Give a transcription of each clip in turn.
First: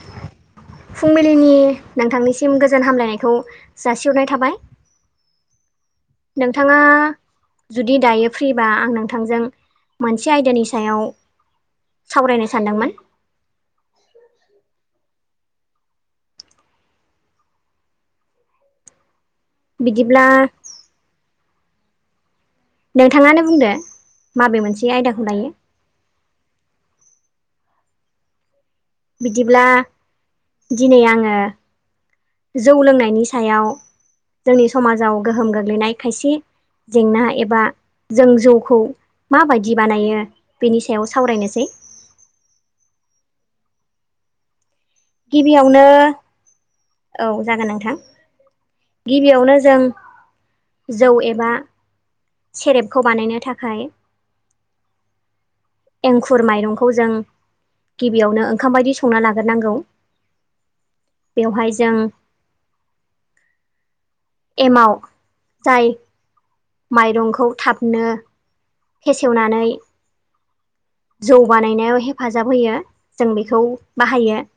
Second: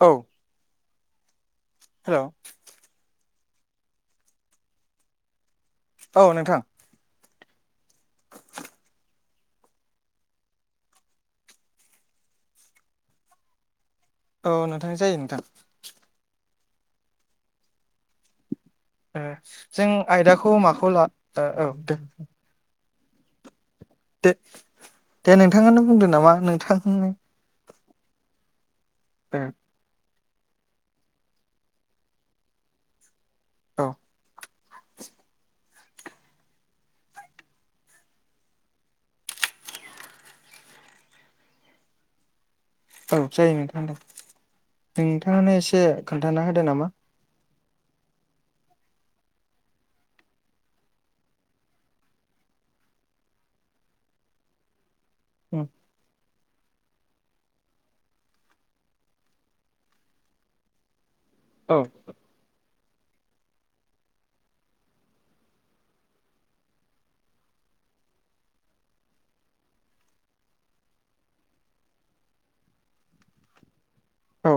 औ फुंबिलिनि हेलौ नोंथांनिसिम गोजोन हामलायनायखौ जासिहरनाय थाबाय। औ नोंथां नोंथाङा जुदि दायो फ्रिबा आं नोंथांजों मोनसे आयदानि सायाव सावरायनो सानदोंमोन। औ नोंथां जायो नोंथां। ओ जों बिदिब्ला आयदाखौ माखौ ला औ दे। नोंथाङानो बुंदो। दे माबे मोनसे आयदाखौ दे लायो नोंथांनो बुंदों नामा नोंथांनि ओ बिदिब्ला दिनै आङो जौ लोंनायनि सायाव औ जोंनि समाजाव गोहोम गोग्लैनाय खायसे जेंना एबा जों जौखौ माबायदि बानायो बेनि सायाव सावरायनोसै। औ जायो नोंथांदों नोंथाङानो गिबियावनो एसे खोन्थाना होदो नामा। औ जागोन नोंथां। गिबियावनो जों जौ एबा सेरेपखौ बानायनो थाखाय ओम एंखुर माइरंखौ जों गिबियावनो ओंखाम बायदि संना लाग्रोनांगौ। बेवहाय औ जों एमाव जाय माइरंखौ थाबनो फेसेवनानै जौ बानायनायाव हेफाजाब होयो जों बेखौ बाहायो औ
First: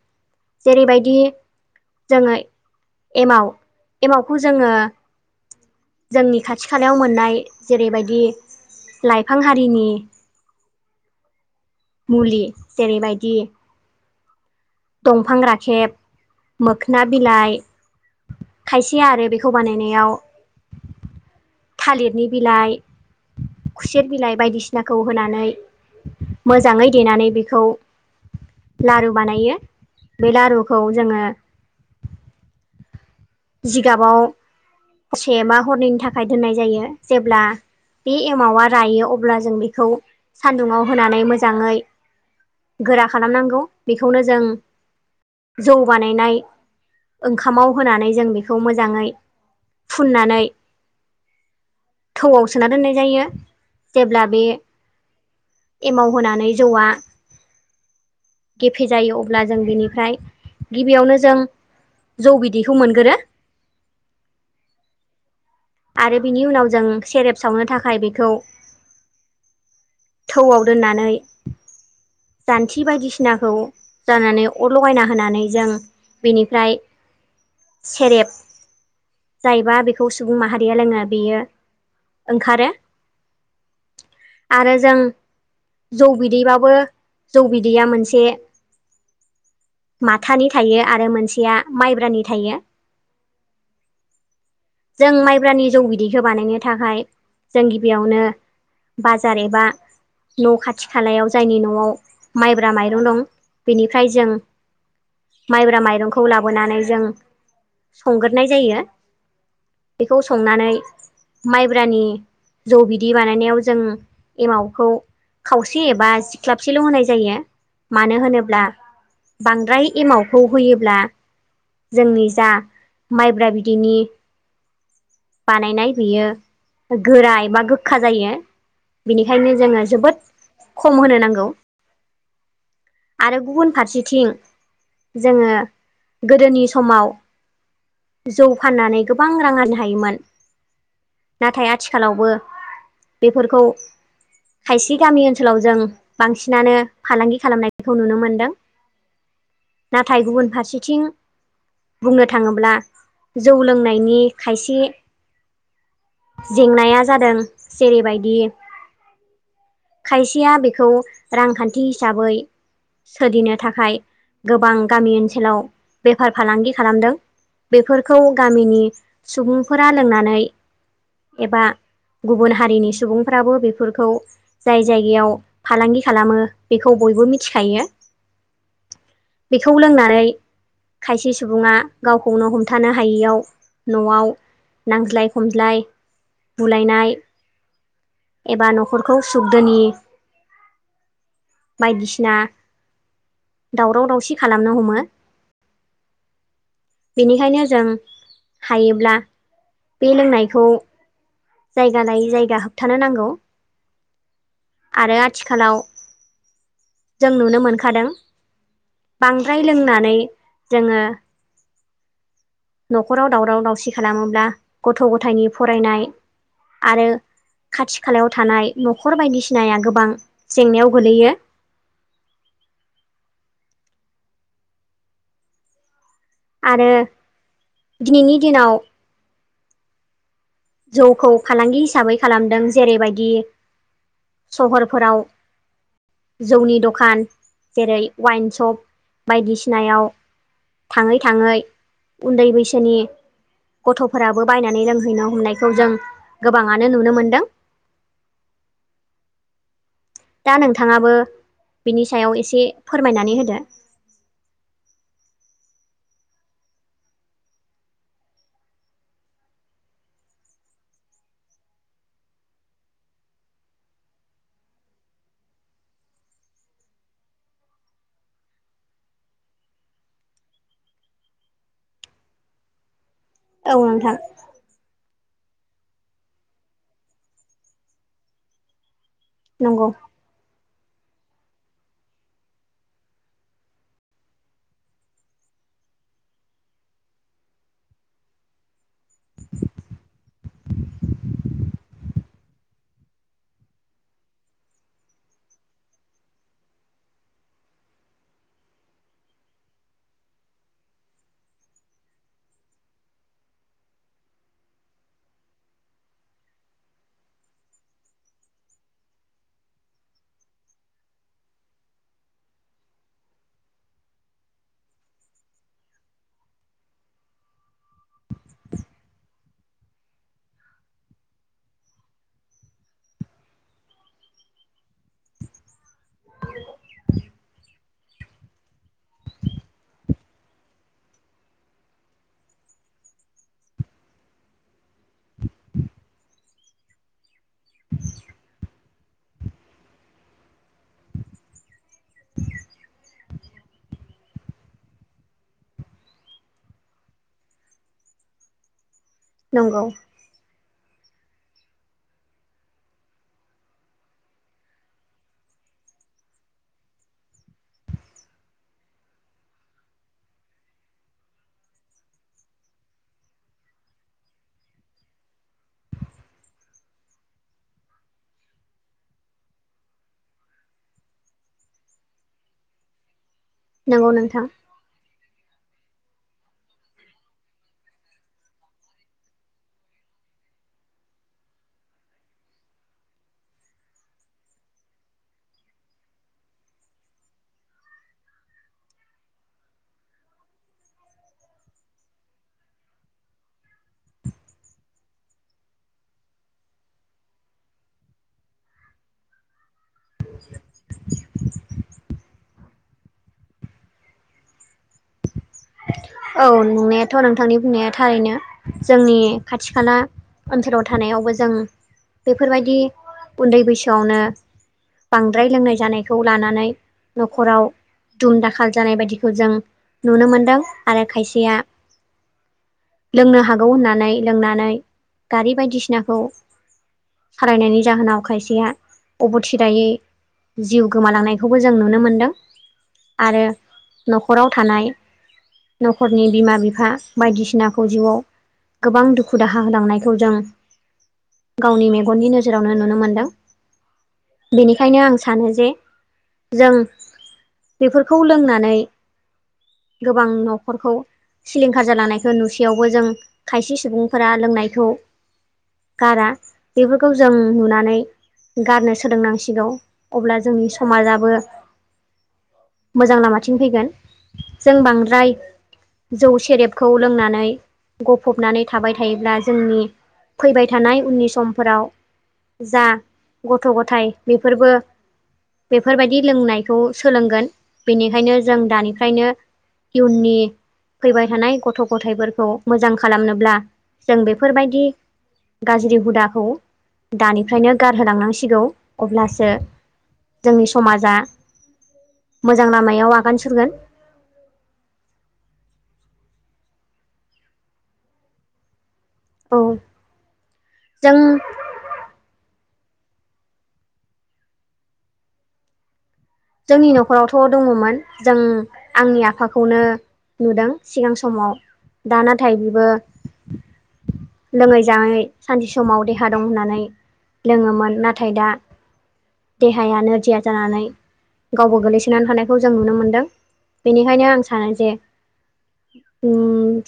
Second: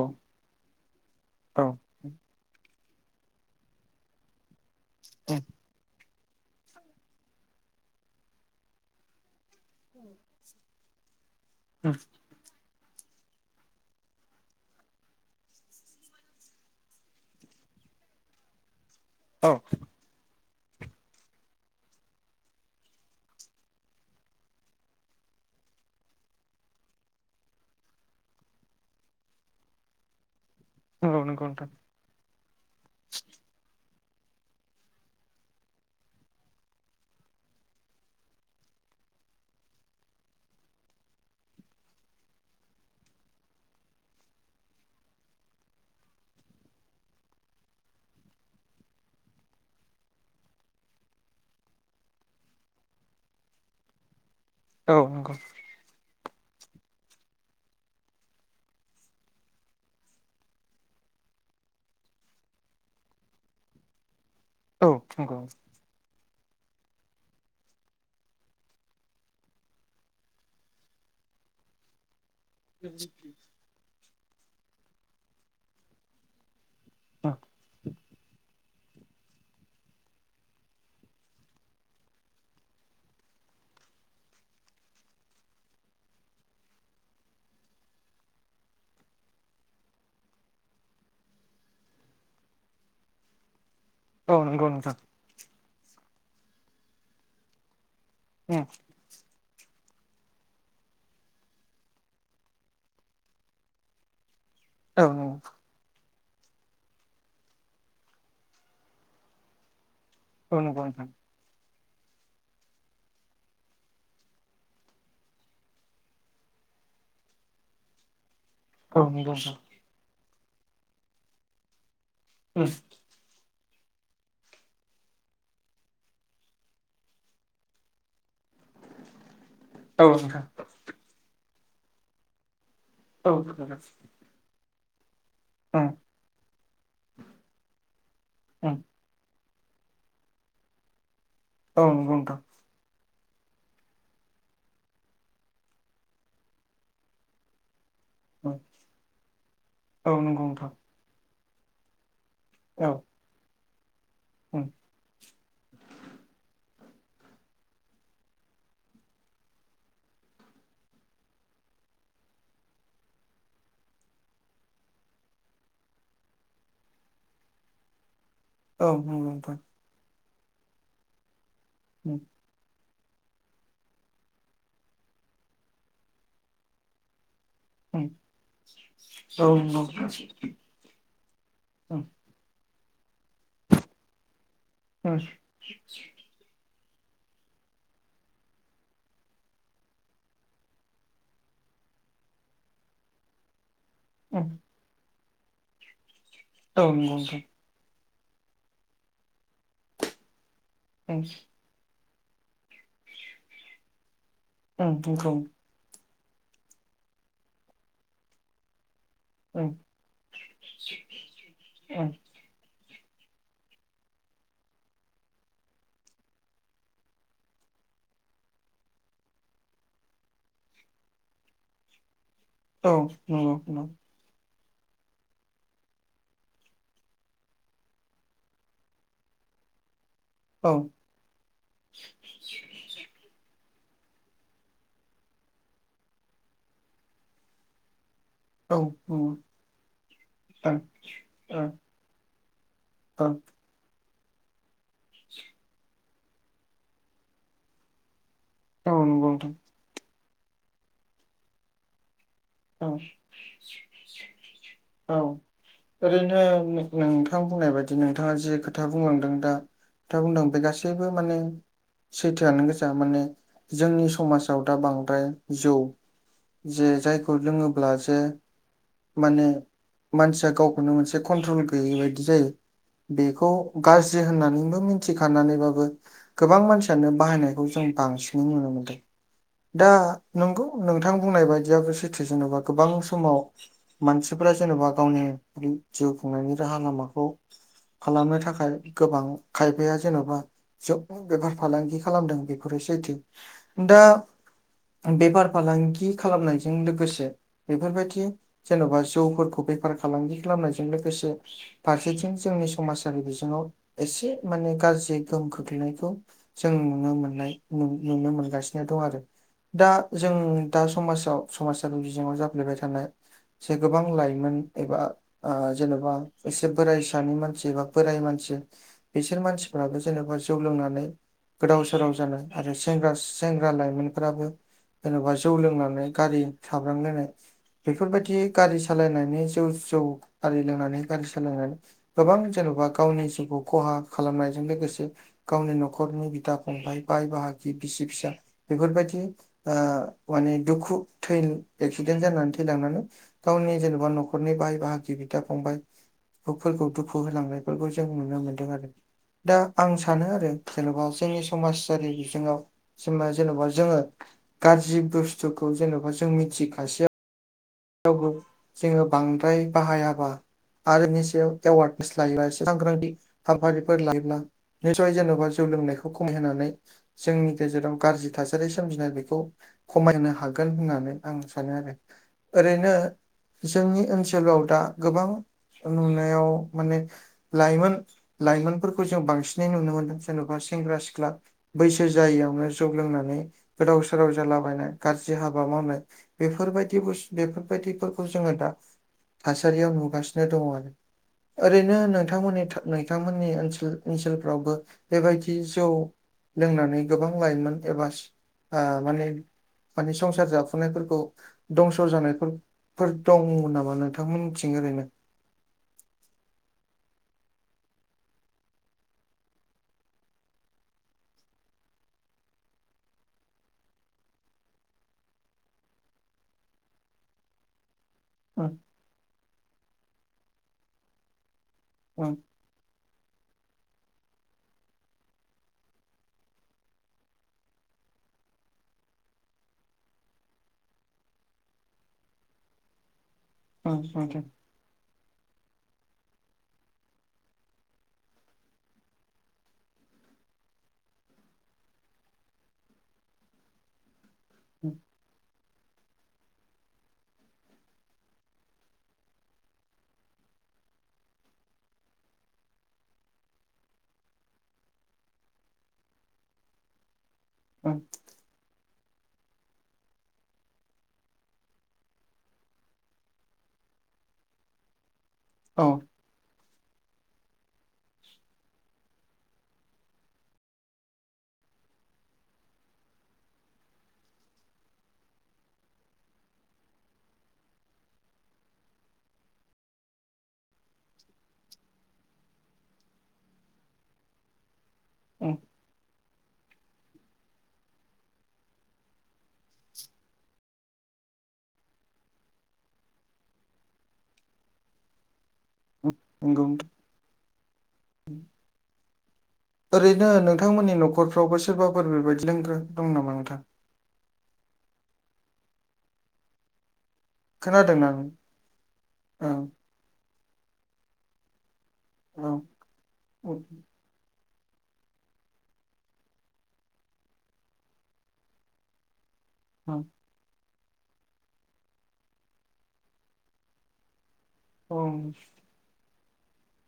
जेरैबायदि औ जोङो एमाव एमावखौ जोङो [inaudible] जोंनि खाथि खालायाव मोननाय जेरैबायदि लाइफां हारिनि उम मुलि जेरैबायदि दंफां राखेब मोखोना बिलाइ खायसे आरो औ बेखौ बानायनायाव थालिरनि बिलाइ। खुसेर बिलाइ बायदिसिनाखौ होनानै मोजाङै देनानै बेखौ लारु बानायो बे लारुखौ नंगौ जोङो नंगौ नोंथां जिगाबाव से बा हरनैनि थाखाय दोननाय जायो जेब्ला बे एमावा रायो अब्ला जों बेखौ सान्दुंङाव होनानै मोजाङै गोरा खालामनांगौ बेखौनो जों जौ बानायनाय ओंखामाव होनानै जों बेखौ मोजाङै फुननानै थौआव सोना दोननाय जायो जेब्ला बे औ नंगौ एमाव होनानै जौआ गेफे जायो अब्ला जों बिनिफ्राय गिबियावनो जों जौ बिदैखौ मोनगोरो औ नंगौ आरो बिनि उनाव जों सेरेप सावनो थाखाय बेखौ थौआव दोननानै जान्थि बायदिसिनाखौ जानानै अर लगायना होनानै जों बेनिफ्राय उम सेरेब जायोबा खौ सुबुं माहारिया लोङो बेयो ओंखारो आरो जों जौ बिदैबाबो जौ बिदैया मोनसे माथानि थायो आरो मोनसेया माइब्रानि थायो [inaudible] औ नंगौ नोंथां जों माइब्रानि जौ बिदैखौ बानायनो थाखाय जों गिबियावनो [unintelligible] बाजार एबा न' खाथि खालायाव जायनि न'आव माइब्रा माइरं दं बेनिफ्राय जों औ औ माइब्रा माइरंखौ लाबोनानै जों संगोरोनाय जायो बेखौ औ संनानै नंगौ नोंथां माइब्रानि जौ बिदै बानायनायाव जों एमावखौ खावसे एबा सिख्लाब खाथिल' होनाय जायो मानो होनोब्ला औ नंगौ नोंथां बांद्राय एमाव खौ होयोब्ला जोंनि जा उम माइब्रा बिदैनि बानायनाय बेयो गोराय बा गोखा जायो बिनिखायनो जोङो औ जोबोद नोंथां खम होनो नांगौ औ आरो उम गुबुन फारसेथिं जोङो गोदोनि समाव जौ उम फाननानै गोबां रां आरानो हायोमोन नाथाय औ नंगौ आथिखालावबो नोंथां बेफोरखौ खायसे गामि ओनसोलाव जों बांसिनानो फालांगि खालामनायखौ नुनो मोनो उम औ नाथाय नंगौ गुबुन नोंथां फारसेथिं बुंनो थाङोब्ला औ जौ लोंनायनि उम खायसे जेंनाया जादों जेरैबायदि खायसेया बेखौ रांखान्थि हिसाबै सोदिनो थाखाय गोबां गामि ओनसोलाव बेफार फालांगि खालामदों बेफोरखौ गामिनि औ नंगौ नोंथां सुबुंफोरा लोंनानै एबा ओम गुबुन हारिनि सुबुंफ्राबो बेफोरखौ जाय जायगायाव फालांगि खालामो बेखौ बयबो मिथि खायो उम औ नंगौ उम बेखौ लोंनानै उम खायसे सुबुंआ गाव सुंनो हमथानो हायैयाव न'आव उम नांज्लाय खमज्लाय बुलायनाय एबा न'खरखौ सुखदोनि बायदिसिना दावराव दावसि खालामनो हमो। औ नंगौ नोंथां उम उम नंगौ। उम औ नंगौ नंगौ। बेनिखायनो जों हायोब्ला बे लोंनायखौ उम जायगा लायै जायगा होबथानो नांगौ। औ आरो आथिखालाव जों नुनो मोनखादों। बांद्राय लोंनानै जोङो औ न'खराव दावराव दावसि खालामोब्ला गथ' गथायनि फरायनाय आरो खाथि खालायाव थानाय न'खर बायदिसिनाया गोबां जेंनायाव गोलैयो। औ नंगौ [unintelligible] आरो दिनैनि दिनाव औ जौखौ फालांगि हिसाबै खालामदों जेरैबायदि सहरफोराव जौनि दखान जेरै वाइन सप ओं ओं बायदिसिनायाव औ थाङै थाङै उन्दै बैसोनि गथ'फोराबो बायनानै रोंहैनो हमनायखौ जों गोबाङानो नुनो मोन्दों। औ नंगौ नोंथां। दा नोंथाङाबो बिनि सायाव एसे नोंथां औ फोरमायनानै होदो। औ ओरैनो नोंथां बुंनाय बायदि नोंथाङा जे खोथा बुंलांदों दा खोथा बुंदों बे गासैबो माने सैथोआनो गोजा माने जोंनि समाजाव दा बांद्राय जौ जे जायखौ लोङोब्ला जे माने मानसिया गावखौनो मोनसे कन्ट्रल गैयै बायदि जायो। बेखौ औ नोंथां गाज्रि होननानैबो मिन मिथि खानानैबाबो गोबां मानसियानो बाहायनायखौ जों बांसिनै नुनो मोनदों। दा नंगौ नंगौ नोंथां बुंनाय बायदियो सिथुवेसनावबा गोबां समाव मानसिफोरा जेनेबा गावनि जिउ खुंनायनि राहा लामाखौ खालामनो थाखाय गोबां खायफाया जेन'बा जोब बेफार फालांगि खालामदों बेफोरो सैथो दा बेफार फालांगि खालामनायजों लोग लोगोसे बेफोरबायदि जेन'बा जौफोरखौ बेफार फालांगि खालामनायजों लोगोसे फारसेथिं जोंनि समाजारि बिजोङाव एसे माने गाज्रि गोहोम खोख्लैनायखौ जों नुनो मोननाय नुनो मोनगासिनो दं आरो। दा जों दा समाजाव समाजारि बिजोङाव जाफ्लेबाय थानाय से गोबां लाइमोन एबा ओ जेन'बा एसे बोराइसानि मानसि‌बा बोराय मानसि बिसोर मानसिफ्राबो जेनेबा जौ लोंनानै गोदाव सोराव जानाय आरोें सेंग्रा लाइमोनफ्राबो जेन'बा जौ लोंनानै गारि साब्रांलायनाय बेफोरबायदि गारि सालायनानै जौ जौ आरि लोंनानै गारि सालायनानै गोबां जेन'बा गावनि जिउखौ खहा खालामनायजों लोगोसे गावनि न'खरनि बिदा फंबाय बाय बाहागि बिसि फिसा बेफोरबायदि ओ माने दुखु थै एक्सिडेन्ट जानानै थैलांनानै गावनि जेनेबा न'खरनि बाय बाहागि बिदा फंबाय फोरखौ दुखु होलांनायफोरखौ जों नुनो मोनदों आरो दा नंगौ आं सानो आरो जेनेबा जोंनि समाजारि बिजोङाव जेनबा जेनेबा जोङो गाज्रि बुस्थुखौ जेन'बा जों मिथिखसेयाव बो बांद्राय बाहायाबा आरो इनि सायाव एवार्डनेस लायोब एसे सांग्रांथि हाबफारिफोर लायोब्ला निसय जेन'बा जौ लोंनायखौ खमायहोनानै जोंनि गेजेराव गाज्रि थासारि सोमजिनाय बेखौ खमायनो हागोन होननानै आं सानो आरो ओरैनो जोंनि नंगौ नोंथां ओनसोलाव दा गोबां नुनायाव माने लाइमोन लाइमोनफोरखौ जों बांसिनै नुनो मोनदों जेन'बा सेंग्रा सिख्ला बैसो जायैयावनो जौ लोंनानै गोदाव सोराव जालाबायनाय गाज्रि हाबा मावनाय बेफोरबायदि बुस्थु बेफोरबायदिफोरखौ जोङो दा थासारियाव नुगासिनो दङ आरो ओरैनो नोंथांमोननि नोंथांमोननि ओनसोल ओनसोलफ्रावबो बेबायदि जौ लोंनानै गोबां लाइमोन एबा ओ माने माने संसार जाफुनायफोरखौ दंस फोरफोर दङ नामा नोंथांमोन मिथिं ओरैनो औ नंनायाथ' नोंथांनि बुंनाया थारैनो जोंनि खाथि खाला ओनसोलाव थानायावबो जों बेफोरबायदि उन्दै बैसोआवनो बांद्राय लोंनाय जानायखौ लानानै न'खराव दुम दाखाल उम जानाय बायदिखौ जों नुनो मोनदों आरो खायसेया ओं लोंनो हागौ होननानै लोंनानै गारि बायदिसिनाखौ सालायनायनि जाहोनाव खायसेया अबथिदायै जिउ गोमालांनायखौबो जों नुनो मोनदों आरो उम नोंथां न'खराव थानाय न'खरनि बिमा बिफा बायदिसिनाखौ जिउआव गोबां दुखु दाहा होलांनायखौ जों गावनि मेगननि नोजोरावनो नुनो मोनदों उम बेनिखायनो आं सानो जे जों बेफोरखौ लोंनानै गोबां न' न'खरखौ सिलिंखार जालांनायखौ नुसेयावबो जों खायसे सुबुंफोरा लोंनायखौ गारा बेफोरखौ जों नुनानै उम गारनो सोलोंनांसिगौ अब्ला जोंनि समाजाबो मोजां लामाथिं फैगोन जों बांद्राय औ जौ सेरेबखौ लोंनानै गफबनानै थाबाय थायोब्ला जोंनि फैबाय थानाय उननि समफोराव जा गथ' गथायाइ बेफोरबो बेफोरबायदि लोंनायखौ सोलोंगोन बेनिखायनो जों दानिफ्रायनो इयुन नि फैबाय थानाय गथ' गथायफोरखौ मोजां खालामनोब्ला जों बेफोरबायदि उम गाज्रि हुदाखौ दानिफ्रायनो गारहोलांनांसिगौ अब्लासो जोंनि समाजा मोजां लामायाव आगान सुरगोन एगौ औ ओरैनो नोंथांमोननि जों न'खरफ्रावबो सोरबाफोर बेबायदि लोंग्राो दं नामा नोंथां जोंनि न'खरावथ' दङमोन खोनादोंना नों? जों आंनि औ आफाखौनो नुदों सिगां समाव दा नाथाय औ बेबो उम लोङै जाङै सानसे समाव देहा दं होननानै लोङोमोन नाथाय दा देहाया नोरजिया जानानै गावबो गोग्लैसोनानै थानायखौ जों नुनो मोनदों बेनिखायनो आं सानो जे अ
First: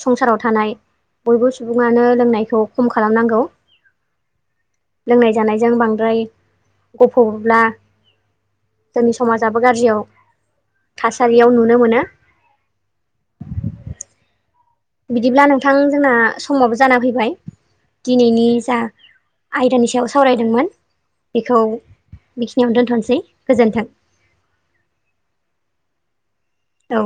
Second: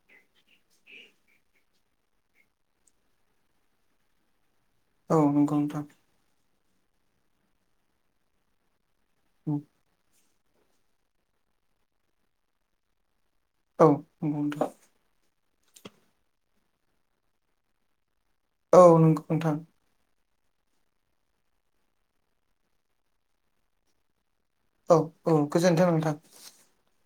संसाराव थानाय बयबो सुबुङानो लोंनायखौ खम खालामनांगौ औ लोंनाय नंगौ जानायजों नोंथां। बांद्राय गफ'ब्ला जोंनि समाजाबो उम गाज्रियाव थासारियाव नुनो मोनो औ नंगौला बिदिब्ला नोंथां जोंना समावो जाना फैबाय दिनैनि जा औ नंगौ नोंथां आयदानि सायाव सावरायदोंमोन बेखौ बेखिनियावनो दोनथ'नोसै गोजोन्थों औ औ गोजोन्थों नोंथां औ